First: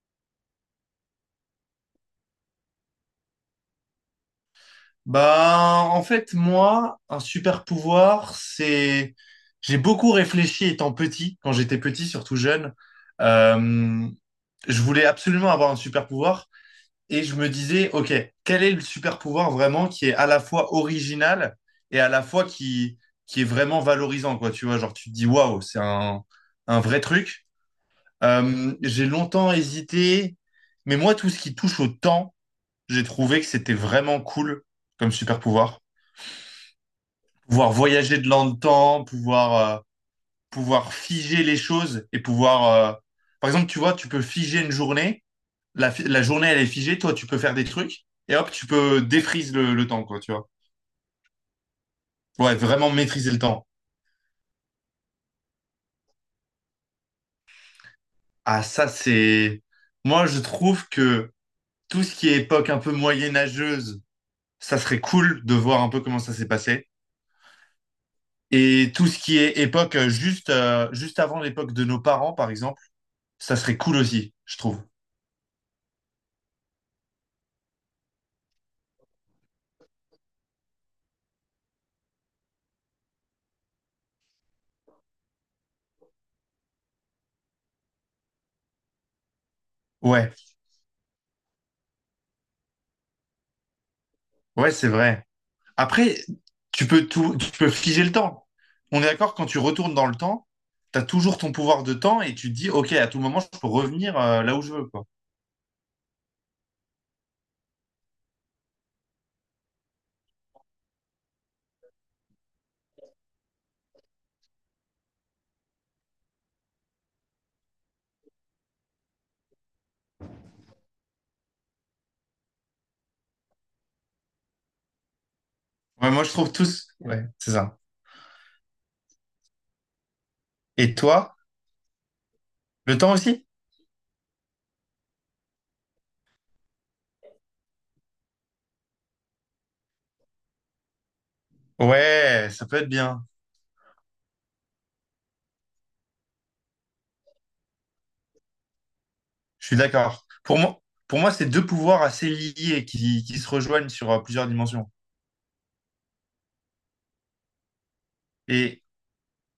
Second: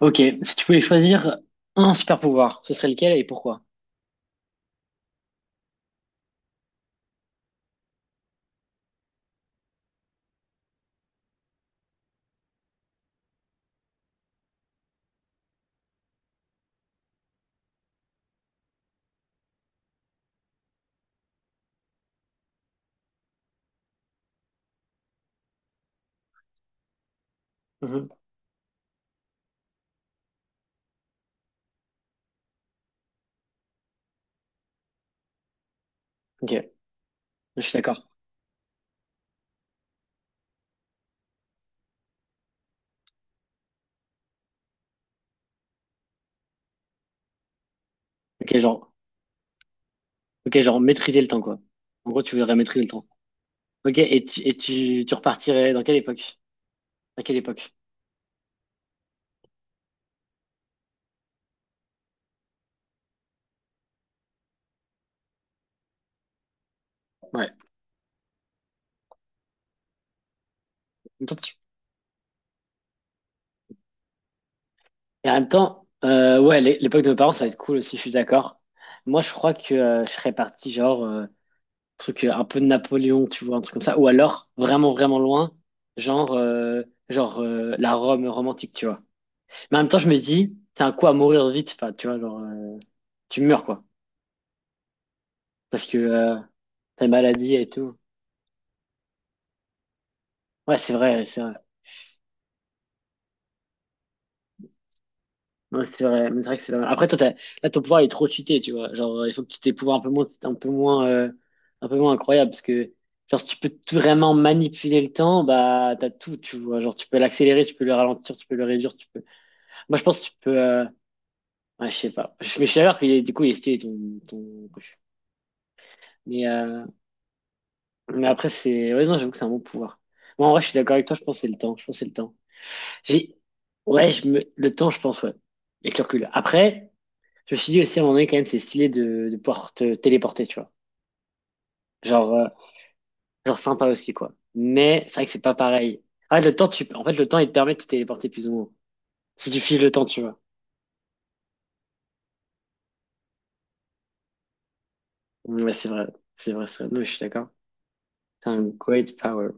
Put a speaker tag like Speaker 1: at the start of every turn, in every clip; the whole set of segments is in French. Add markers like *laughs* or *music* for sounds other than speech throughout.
Speaker 1: Ok, si tu pouvais choisir un super pouvoir, ce serait lequel et pourquoi?
Speaker 2: Bah, en fait, moi, un super pouvoir, c'est... J'ai beaucoup réfléchi étant petit, quand j'étais petit, surtout jeune. Euh, je voulais absolument avoir un super pouvoir et je me disais, OK, quel est le super pouvoir vraiment qui est à la fois original et à la fois qui est vraiment valorisant, quoi. Tu vois, genre, tu te dis, waouh, un vrai truc.
Speaker 1: Mhm.
Speaker 2: J'ai longtemps hésité, mais moi, tout ce qui touche au temps, j'ai trouvé que c'était vraiment cool comme super pouvoir,
Speaker 1: Ok, je
Speaker 2: pouvoir
Speaker 1: suis d'accord.
Speaker 2: voyager de dans le temps, pouvoir figer les choses et pouvoir... euh, Par exemple, tu vois, tu peux figer une journée, la journée elle est figée, toi tu peux faire des trucs et
Speaker 1: Ok,
Speaker 2: hop, tu
Speaker 1: genre,
Speaker 2: peux défrise le temps, quoi, tu vois.
Speaker 1: ok, genre maîtriser le temps, quoi. En gros, tu
Speaker 2: Ouais,
Speaker 1: voudrais maîtriser le
Speaker 2: vraiment
Speaker 1: temps.
Speaker 2: maîtriser le temps.
Speaker 1: Ok, et tu repartirais dans quelle époque? À quelle époque?
Speaker 2: Ah, ça c'est... Moi je trouve que tout ce qui est époque un peu moyenâgeuse, ça serait cool de voir un peu comment ça s'est passé.
Speaker 1: Ouais. En
Speaker 2: Et tout ce qui est époque juste
Speaker 1: même temps,
Speaker 2: avant
Speaker 1: tu-
Speaker 2: l'époque de nos parents, par exemple, ça serait cool aussi, je trouve.
Speaker 1: Et en même temps, ouais, l'époque de nos parents, ça va être cool aussi, je suis d'accord. Moi, je crois que je serais parti, genre, truc un peu de Napoléon, tu vois, un truc comme ça. Ou alors, vraiment, vraiment loin, genre, la Rome romantique, tu vois. Mais en même temps, je me
Speaker 2: Ouais,
Speaker 1: dis, c'est un coup à mourir vite. Enfin, tu vois, genre, tu meurs, quoi.
Speaker 2: ouais, c'est vrai.
Speaker 1: Parce que
Speaker 2: Après,
Speaker 1: t'as une
Speaker 2: tu
Speaker 1: maladie et
Speaker 2: peux
Speaker 1: tout.
Speaker 2: figer le temps. On est d'accord, quand tu retournes dans le temps,
Speaker 1: Ouais, c'est
Speaker 2: tu as
Speaker 1: vrai,
Speaker 2: toujours
Speaker 1: c'est
Speaker 2: ton
Speaker 1: vrai.
Speaker 2: pouvoir de temps et tu te dis, OK, à tout moment, je peux revenir là où je veux, quoi.
Speaker 1: Ouais, c'est vrai. Mais c'est vrai que c'est pas mal. Après, toi, là, ton pouvoir il est trop cheaté, tu vois. Genre, il faut que tu aies des pouvoirs un peu moins, un peu moins, un peu moins incroyables. Parce que, genre, si tu peux tout vraiment manipuler le temps, bah, t'as tout, tu vois. Genre, tu peux l'accélérer, tu peux le ralentir, tu peux le réduire, tu peux. Moi, je pense que tu peux. Ouais, je sais pas. Mais je suis d'accord qu'il est, du coup, il est stylé, ton, ton...
Speaker 2: Ouais, moi, je
Speaker 1: Mais,
Speaker 2: trouve tous. Ouais, c'est ça.
Speaker 1: mais après, c'est. Ouais, non, j'avoue que c'est un bon pouvoir. Moi, en vrai, je suis d'accord
Speaker 2: Et
Speaker 1: avec toi, je pense
Speaker 2: toi,
Speaker 1: que c'est le temps. Je pense que c'est le temps.
Speaker 2: le temps
Speaker 1: J'ai.
Speaker 2: aussi?
Speaker 1: Ouais, je me... le temps, je pense, ouais. Avec le recul. Après, je me suis dit aussi, à un moment donné, quand même, c'est stylé de pouvoir te téléporter, tu vois. Genre, euh,
Speaker 2: Ouais, ça peut être bien.
Speaker 1: genre, sympa aussi, quoi. Mais c'est vrai que c'est pas pareil. En fait, le temps, il te permet de te téléporter plus ou moins. Si tu
Speaker 2: Je suis
Speaker 1: files le temps, tu
Speaker 2: d'accord.
Speaker 1: vois.
Speaker 2: Pour moi, c'est deux pouvoirs assez liés qui se rejoignent sur plusieurs dimensions.
Speaker 1: Ouais, c'est vrai. C'est vrai, c'est vrai. Non, je suis d'accord. C'est un
Speaker 2: Et,
Speaker 1: great power.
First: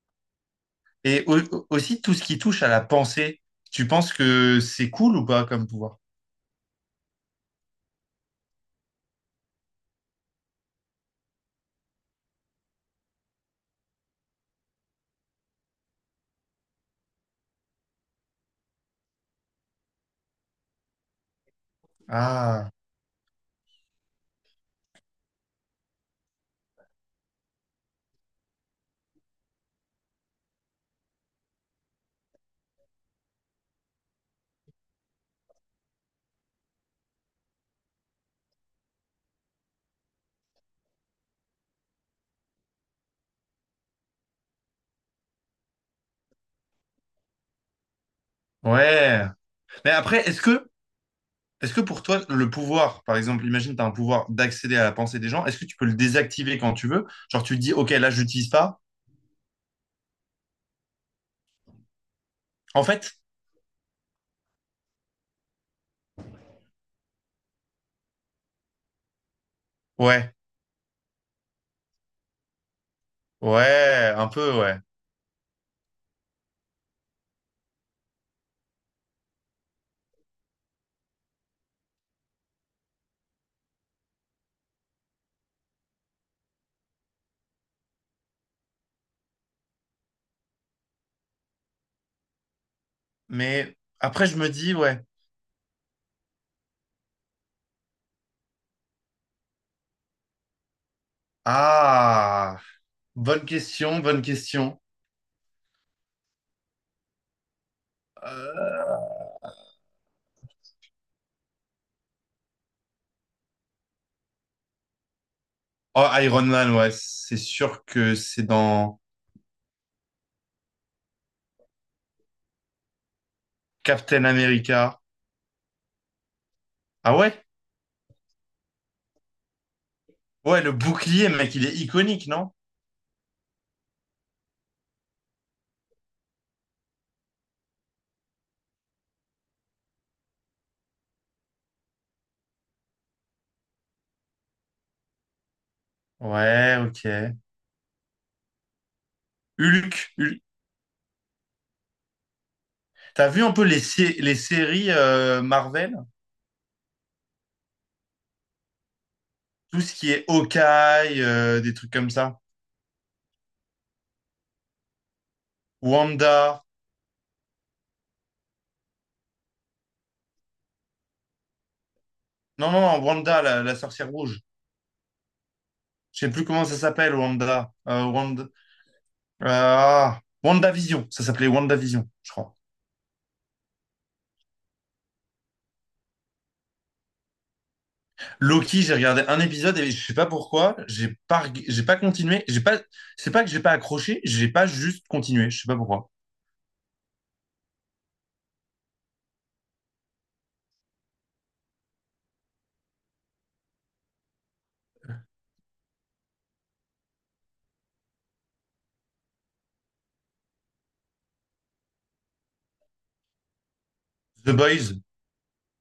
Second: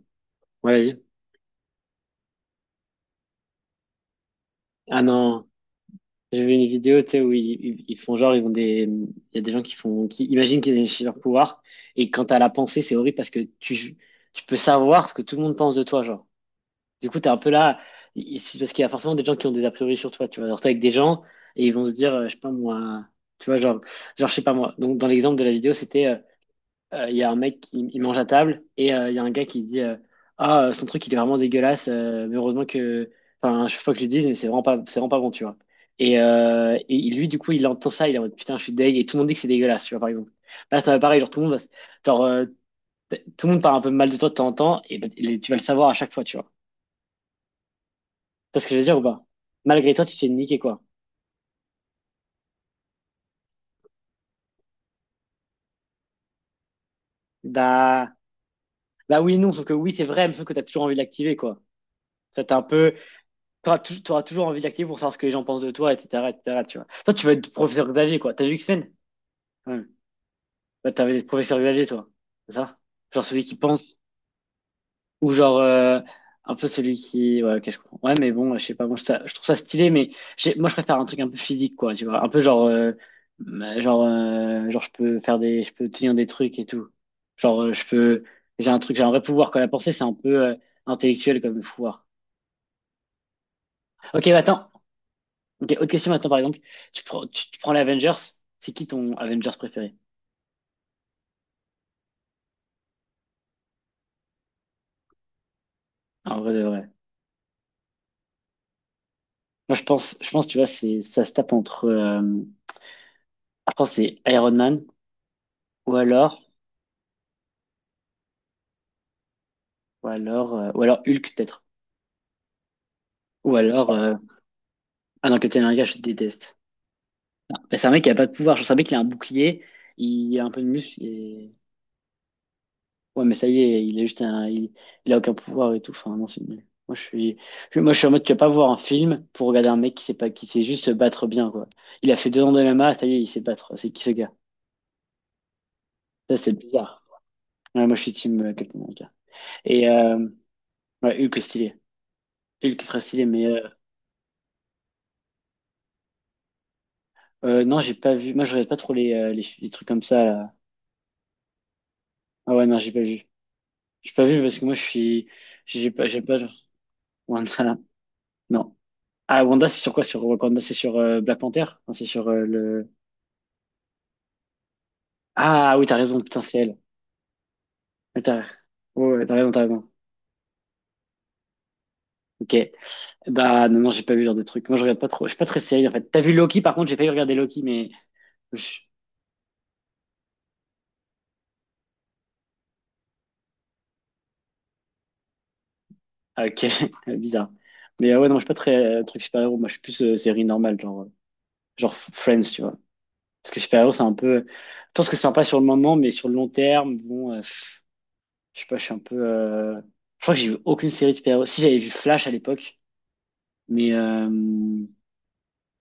Speaker 1: Ouais, vas-y.
Speaker 2: et aussi, tout ce qui touche à la pensée, tu penses que c'est
Speaker 1: Ah
Speaker 2: cool ou pas
Speaker 1: non.
Speaker 2: comme pouvoir?
Speaker 1: J'ai vu une vidéo, tu sais, où ils font genre, il y a des gens qui font, qui imaginent qu'ils ont des super pouvoirs, et quand t'as la pensée, c'est horrible parce que tu peux savoir ce que tout le monde pense de toi, genre. Du coup, t'es un peu là, parce qu'il y a forcément des gens qui ont des a priori sur toi, tu vois. Alors, t'es avec des gens, et ils vont se dire, je sais pas
Speaker 2: Ah,
Speaker 1: moi, tu vois, genre, je sais pas moi. Donc, dans l'exemple de la vidéo, c'était, il y a un mec qui il mange à table et il y a un gars qui dit ah, son truc, il est vraiment dégueulasse, mais heureusement que. Enfin, je faut que je le dise, mais c'est vraiment pas bon, tu vois. Et lui, du coup, il entend ça, il est en mode putain, je suis deg, et tout le monde dit que c'est dégueulasse, tu vois, par exemple. Là, pareil, genre, tout le monde va, s- genre, tout le monde parle un peu mal de toi de temps en temps, et, bah, et tu vas le savoir à chaque fois, tu vois. Tu vois ce que je veux dire ou
Speaker 2: ouais.
Speaker 1: pas?
Speaker 2: Mais
Speaker 1: Malgré toi, tu
Speaker 2: après,
Speaker 1: t'es niqué, quoi.
Speaker 2: est-ce que pour toi, le pouvoir, par exemple, imagine tu as un pouvoir d'accéder à la pensée des gens, est-ce que tu peux le désactiver quand tu veux? Genre tu te dis, ok,
Speaker 1: Bah,
Speaker 2: là, je l'utilise pas.
Speaker 1: bah, oui, et non, sauf que oui, c'est vrai, mais sauf que t'as toujours envie de l'activer, quoi. Ça, t'es un
Speaker 2: En
Speaker 1: peu.
Speaker 2: fait,
Speaker 1: T'auras toujours envie d'activer pour savoir ce que les gens pensent de toi, etc., etc., tu vois. Toi, tu vas être professeur Xavier, quoi. T'as vu X-Men? Ouais.
Speaker 2: ouais,
Speaker 1: Bah, t'avais des professeurs Xavier, toi. C'est ça? Genre celui qui pense,
Speaker 2: ouais, un peu, ouais.
Speaker 1: ou genre un peu celui qui... Ouais, ok, je comprends. Ouais, mais bon, je sais pas, moi, je trouve ça stylé, mais moi, je préfère un truc un peu physique, quoi, tu vois. Un peu genre, je peux faire des... Je peux tenir des trucs et tout. Genre, je peux... J'ai un vrai pouvoir, quand la pensée, c'est un peu intellectuel comme pouvoir.
Speaker 2: Mais
Speaker 1: Ok,
Speaker 2: après, je
Speaker 1: bah,
Speaker 2: me
Speaker 1: attends.
Speaker 2: dis, ouais,
Speaker 1: Ok, autre question maintenant, par exemple. Tu prends les Avengers. C'est qui ton Avengers préféré?
Speaker 2: ah, bonne question, bonne question.
Speaker 1: En vrai de vrai.
Speaker 2: Euh,
Speaker 1: Moi, je pense, tu vois, ça se tape entre, que c'est Iron Man, ou
Speaker 2: Oh,
Speaker 1: alors,
Speaker 2: Iron Man, ouais, c'est sûr que c'est dans
Speaker 1: ou alors Hulk, peut-être. Ou alors, euh,
Speaker 2: Captain America.
Speaker 1: ah non, Captain America, je déteste.
Speaker 2: Ah ouais?
Speaker 1: Bah, c'est un mec qui a pas de pouvoir. Je sais, un mec qui a un bouclier, il a un peu
Speaker 2: Ouais,
Speaker 1: de
Speaker 2: le
Speaker 1: muscle,
Speaker 2: bouclier,
Speaker 1: et
Speaker 2: mec, il est iconique, non?
Speaker 1: ouais, mais ça y est, il est juste il a aucun pouvoir et tout. Enfin, non, c'est nul. Moi, je suis en mode, tu vas pas voir un film pour regarder un mec qui sait pas, qui sait juste se battre bien, quoi. Il a fait 2 ans de MMA, ça y est, il sait battre. C'est qui ce gars? Ça, c'est
Speaker 2: Ouais,
Speaker 1: bizarre.
Speaker 2: ok.
Speaker 1: Ouais, moi, je suis team Captain America. Et,
Speaker 2: Hulk,
Speaker 1: euh,
Speaker 2: Hulk.
Speaker 1: ouais, Hulk est stylé. Hulk est très stylé,
Speaker 2: T'as vu un peu les séries Marvel?
Speaker 1: non, j'ai pas vu. Moi, je regarde pas trop les
Speaker 2: Tout
Speaker 1: trucs
Speaker 2: ce
Speaker 1: comme
Speaker 2: qui
Speaker 1: ça,
Speaker 2: est
Speaker 1: là.
Speaker 2: Hawkeye, des trucs comme ça.
Speaker 1: Ah ouais, non, j'ai pas vu. J'ai pas vu parce que moi, je suis, j'ai
Speaker 2: Wanda.
Speaker 1: pas, genre, Wanda, non. Ah, Wanda, c'est sur quoi? Sur Wakanda, c'est sur Black Panther? Non, c'est sur
Speaker 2: Non, non,
Speaker 1: le,
Speaker 2: non, Wanda, la sorcière rouge.
Speaker 1: ah oui, t'as raison,
Speaker 2: Je sais
Speaker 1: putain,
Speaker 2: plus
Speaker 1: c'est
Speaker 2: comment ça
Speaker 1: elle.
Speaker 2: s'appelle, Wanda.
Speaker 1: Ouais, T'as
Speaker 2: Wanda.
Speaker 1: ouais, ouais, t'as
Speaker 2: euh,
Speaker 1: raison, t'as raison.
Speaker 2: Ah, WandaVision. Ça s'appelait WandaVision, je
Speaker 1: Ok.
Speaker 2: crois.
Speaker 1: Bah non, non, j'ai pas vu ce genre de truc. Moi, je regarde pas trop. Je suis pas très série, en fait. T'as vu Loki, par contre, j'ai failli regarder Loki, mais... je-
Speaker 2: Loki, j'ai regardé un épisode et je sais pas pourquoi. J'ai pas continué. J'ai pas, c'est pas que j'ai pas accroché. J'ai pas juste continué. Je sais pas pourquoi.
Speaker 1: ah, ok, *laughs* bizarre. Mais ouais, non, je suis pas très truc super-héros. Moi, je suis plus série normale, genre, genre Friends, tu vois. Parce que super-héros, c'est un peu... Je pense que c'est sympa sur le moment, mais sur le long terme, bon, pff, je sais pas, je suis un peu... je crois que j'ai vu aucune série de super-héros. Si, j'avais vu Flash à l'époque, mais...
Speaker 2: The Boys.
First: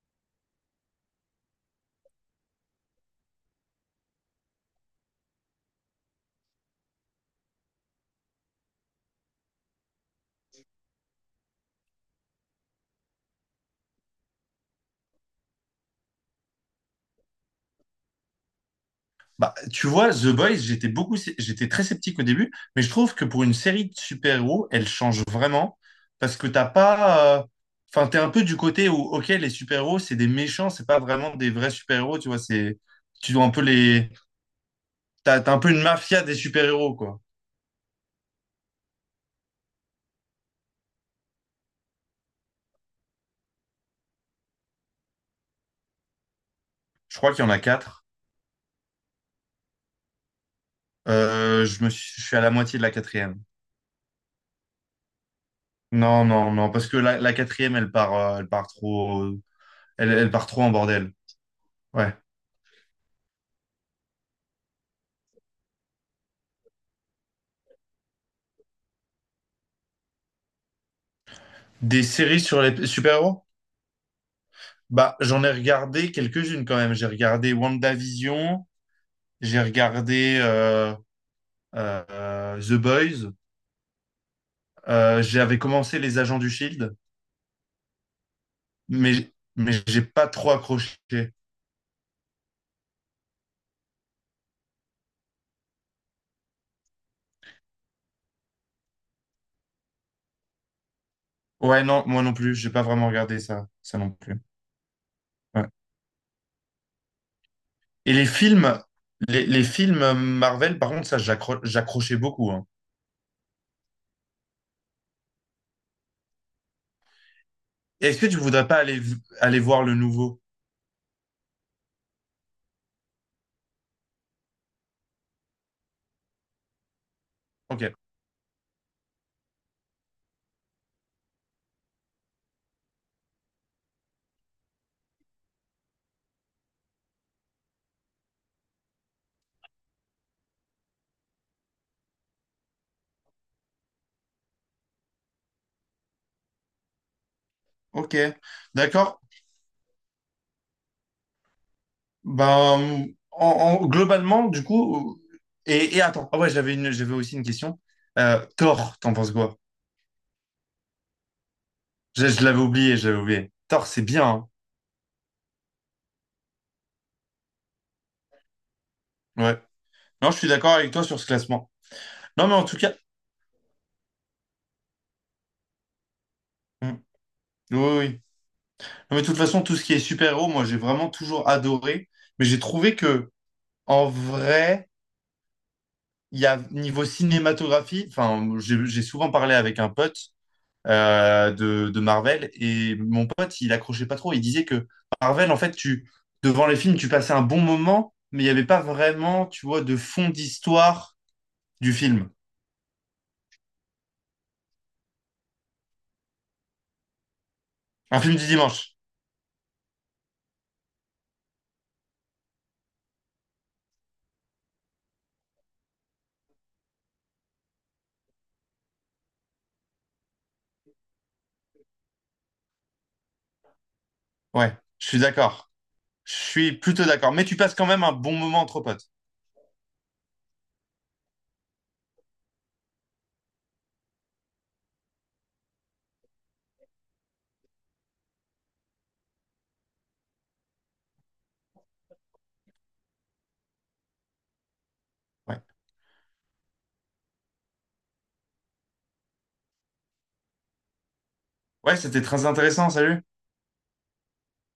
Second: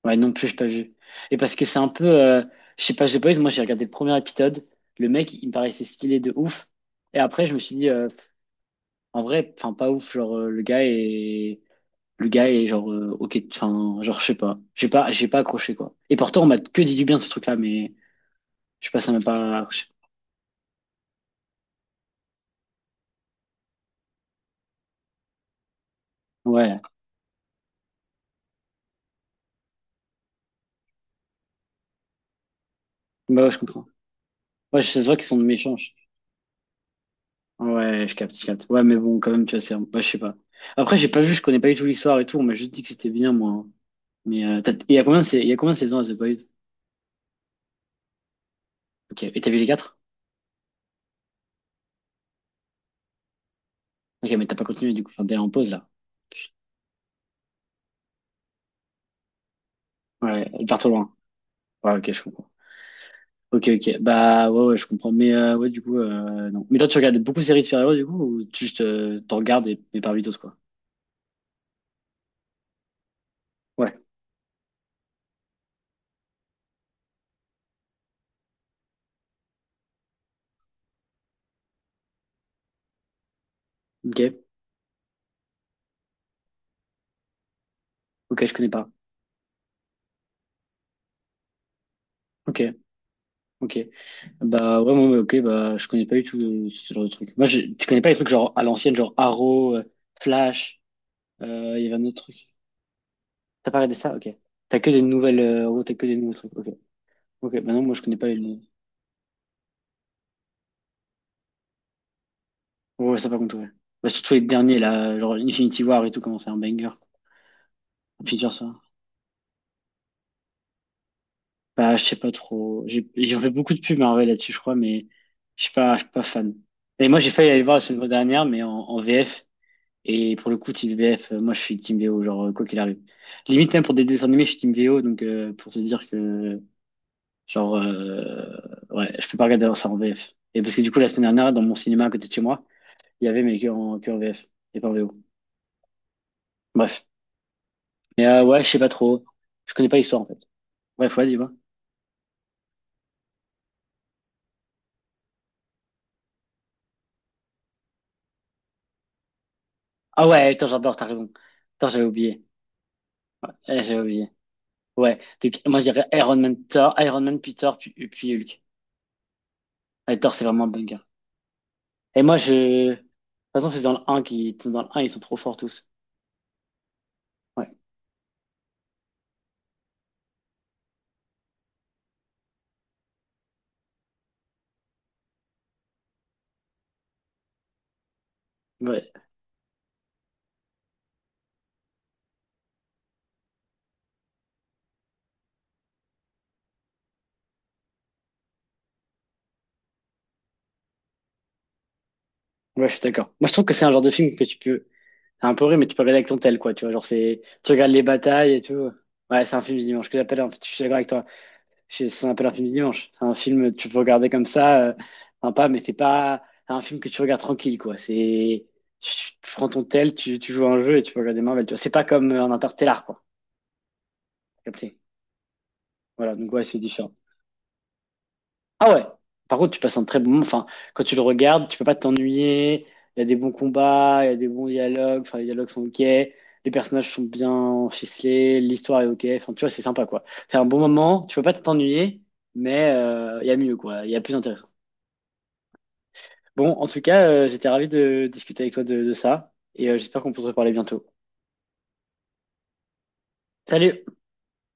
Speaker 1: Ouais, non plus, j'ai pas vu. Et parce que c'est un peu. Je sais pas, j'ai pas vu, moi j'ai regardé le premier épisode. Le mec, il me paraissait stylé de ouf. Et après, je me suis dit, en vrai, enfin, pas ouf. Genre, le gars est. Le gars est genre, ok, enfin, genre, je sais pas. J'ai pas accroché, quoi. Et pourtant, on m'a que dit du bien de ce truc-là, mais je sais pas, ça m'a
Speaker 2: Bah,
Speaker 1: pas accroché.
Speaker 2: tu vois, The Boys, j'étais très sceptique au début, mais je trouve que pour une série de super-héros, elle change vraiment parce que t'as
Speaker 1: Ouais,
Speaker 2: pas, enfin, t'es un peu du côté où, ok, les super-héros, c'est des méchants, c'est pas vraiment des vrais super-héros, tu vois, tu
Speaker 1: bah
Speaker 2: dois un
Speaker 1: ouais, je
Speaker 2: peu
Speaker 1: comprends. Ouais, je vrai qu'ils sont
Speaker 2: t'as,
Speaker 1: de
Speaker 2: t'as un peu
Speaker 1: méchants.
Speaker 2: une mafia des super-héros, quoi.
Speaker 1: Ouais, je capte, je capte. Ouais, mais bon, quand même, tu vois, ouais, je sais pas. Après, j'ai pas vu, je connais pas du tout l'histoire et tout. On m'a juste dit que c'était bien, moi, hein. Mais il y a il y a combien de saisons à The Boys?
Speaker 2: Je crois qu'il y en a quatre.
Speaker 1: Ok, et t'as vu les quatre?
Speaker 2: Je suis à la moitié de la quatrième.
Speaker 1: Ok, mais t'as pas continué du coup, enfin, t'es en pause là.
Speaker 2: Non, non, non, parce que la quatrième, elle part trop, elle part
Speaker 1: Ouais,
Speaker 2: trop
Speaker 1: elle
Speaker 2: en
Speaker 1: part trop loin.
Speaker 2: bordel.
Speaker 1: Ouais, ok,
Speaker 2: Ouais.
Speaker 1: je comprends. Ok, ok, bah ouais, ouais, je comprends. Mais ouais, du coup, non. Mais toi, tu regardes beaucoup de séries de super-héros du coup, ou tu juste t'en regardes et par vitos quoi?
Speaker 2: Des séries sur les super-héros?
Speaker 1: Ouais,
Speaker 2: Bah, j'en ai regardé quelques-unes quand même. J'ai regardé WandaVision, j'ai regardé The Boys,
Speaker 1: ok,
Speaker 2: j'avais commencé Les Agents du Shield,
Speaker 1: ok, je connais pas.
Speaker 2: mais mais j'ai pas trop accroché.
Speaker 1: Ok, ok. Bah ouais, moi, ouais, ok, bah je connais pas du tout ce genre de truc. Tu connais pas les trucs genre à l'ancienne, genre Arrow, Flash, il
Speaker 2: Ouais,
Speaker 1: y avait
Speaker 2: non,
Speaker 1: un autre
Speaker 2: moi non
Speaker 1: truc.
Speaker 2: plus, j'ai pas vraiment regardé ça,
Speaker 1: T'as pas regardé
Speaker 2: ça non
Speaker 1: ça? Ok.
Speaker 2: plus.
Speaker 1: T'as que des nouvelles,
Speaker 2: Ouais.
Speaker 1: en gros, t'as que des nouveaux trucs. Ok, ok, bah non, moi je
Speaker 2: Et
Speaker 1: connais
Speaker 2: les
Speaker 1: pas les.
Speaker 2: films, les films Marvel, par contre, j'accrochais beaucoup, hein.
Speaker 1: Ouais, ouais, ça par contre, ouais. Bah, surtout les derniers, là, genre Infinity War et tout, comment c'est un banger.
Speaker 2: Est-ce que tu
Speaker 1: Plusieurs, ça.
Speaker 2: voudrais pas aller voir le nouveau?
Speaker 1: Bah, je sais pas trop. J'ai fait beaucoup de pubs Marvel là-dessus, je crois, mais je suis pas fan. Et moi, j'ai failli aller le voir la
Speaker 2: Ok.
Speaker 1: semaine dernière, mais en VF. Et pour le coup, Team VF, moi, je suis Team VO, genre, quoi qu'il arrive. Limite, même pour des dessins animés, je suis Team VO, donc pour te dire que, genre, ouais, je peux pas regarder ça en VF. Et parce que du coup, la semaine dernière, dans mon cinéma à côté de chez moi, il y avait, mais que en VF, et pas en VO. Bref.
Speaker 2: Ok,
Speaker 1: Mais ouais, je sais pas
Speaker 2: d'accord.
Speaker 1: trop. Je connais pas l'histoire en fait. Bref, vas-y, va.
Speaker 2: Globalement, du coup, et attends, ah ouais, j'avais aussi une question. Thor, t'en penses quoi?
Speaker 1: Ah ouais, attends, j'adore, t'as raison. Attends, j'avais
Speaker 2: Je,
Speaker 1: oublié.
Speaker 2: je l'avais oublié, j'avais oublié.
Speaker 1: Eh,
Speaker 2: Thor,
Speaker 1: j'avais
Speaker 2: c'est bien,
Speaker 1: oublié.
Speaker 2: hein.
Speaker 1: Ouais. Donc, moi, je dirais Iron Man, Thor, Iron Man, puis Thor, puis Hulk.
Speaker 2: Ouais.
Speaker 1: Ouais,
Speaker 2: Non,
Speaker 1: Thor,
Speaker 2: je
Speaker 1: c'est
Speaker 2: suis
Speaker 1: vraiment un
Speaker 2: d'accord avec toi
Speaker 1: bunker.
Speaker 2: sur ce classement.
Speaker 1: Et moi,
Speaker 2: Non, mais en tout
Speaker 1: je.
Speaker 2: cas,
Speaker 1: De toute façon, c'est dans le un qui. Dans le un ils sont trop forts tous.
Speaker 2: hmm,
Speaker 1: Ouais.
Speaker 2: oui, oui, oui. Non, mais de toute façon, tout ce qui est super-héros, moi, j'ai vraiment toujours adoré. Mais j'ai trouvé que, en vrai, il y a niveau cinématographie, enfin, j'ai
Speaker 1: Ouais,
Speaker 2: souvent parlé avec un pote de Marvel. Et mon pote, il accrochait pas trop. Il disait que Marvel, en fait, devant les films, tu passais un bon moment, mais il n'y avait pas vraiment, tu vois, de fond d'histoire du film.
Speaker 1: ouais je suis d'accord. Moi, je trouve que c'est un genre de film que tu peux. C'est un peu vrai, mais tu peux regarder avec ton tel, quoi. Tu vois, genre, c'est. Tu regardes les
Speaker 2: Un film du
Speaker 1: batailles et tout.
Speaker 2: dimanche.
Speaker 1: Ouais, c'est un film du dimanche que j'appelle. En fait, je suis d'accord avec toi. C'est un peu l'infini dimanche. C'est un film, que tu peux regarder comme ça, sympa, mais c'est pas un film que tu regardes tranquille, quoi. Tu, tu, prends ton tel, tu joues à un jeu et tu peux regarder Marvel, tu vois. C'est pas comme un Interstellar, quoi. T'as
Speaker 2: Ouais,
Speaker 1: capté.
Speaker 2: je suis d'accord. Je
Speaker 1: Voilà, donc ouais,
Speaker 2: suis
Speaker 1: c'est
Speaker 2: plutôt
Speaker 1: différent.
Speaker 2: d'accord. Mais tu passes quand même un bon moment entre
Speaker 1: Ah ouais.
Speaker 2: potes.
Speaker 1: Par contre, tu passes un très bon moment. Enfin, quand tu le regardes, tu peux pas t'ennuyer. Il y a des bons combats, il y a des bons dialogues. Enfin, les dialogues sont ok. Les personnages sont bien ficelés, l'histoire est ok. Enfin, tu vois, c'est sympa, quoi. C'est un bon moment. Tu peux pas t'ennuyer, mais il y a mieux, quoi. Il y a plus intéressant.
Speaker 2: Ouais,
Speaker 1: Bon, en tout cas, j'étais ravi de discuter avec toi de ça et j'espère qu'on peut se reparler bientôt.
Speaker 2: ouais, c'était très intéressant. Salut.
Speaker 1: Salut!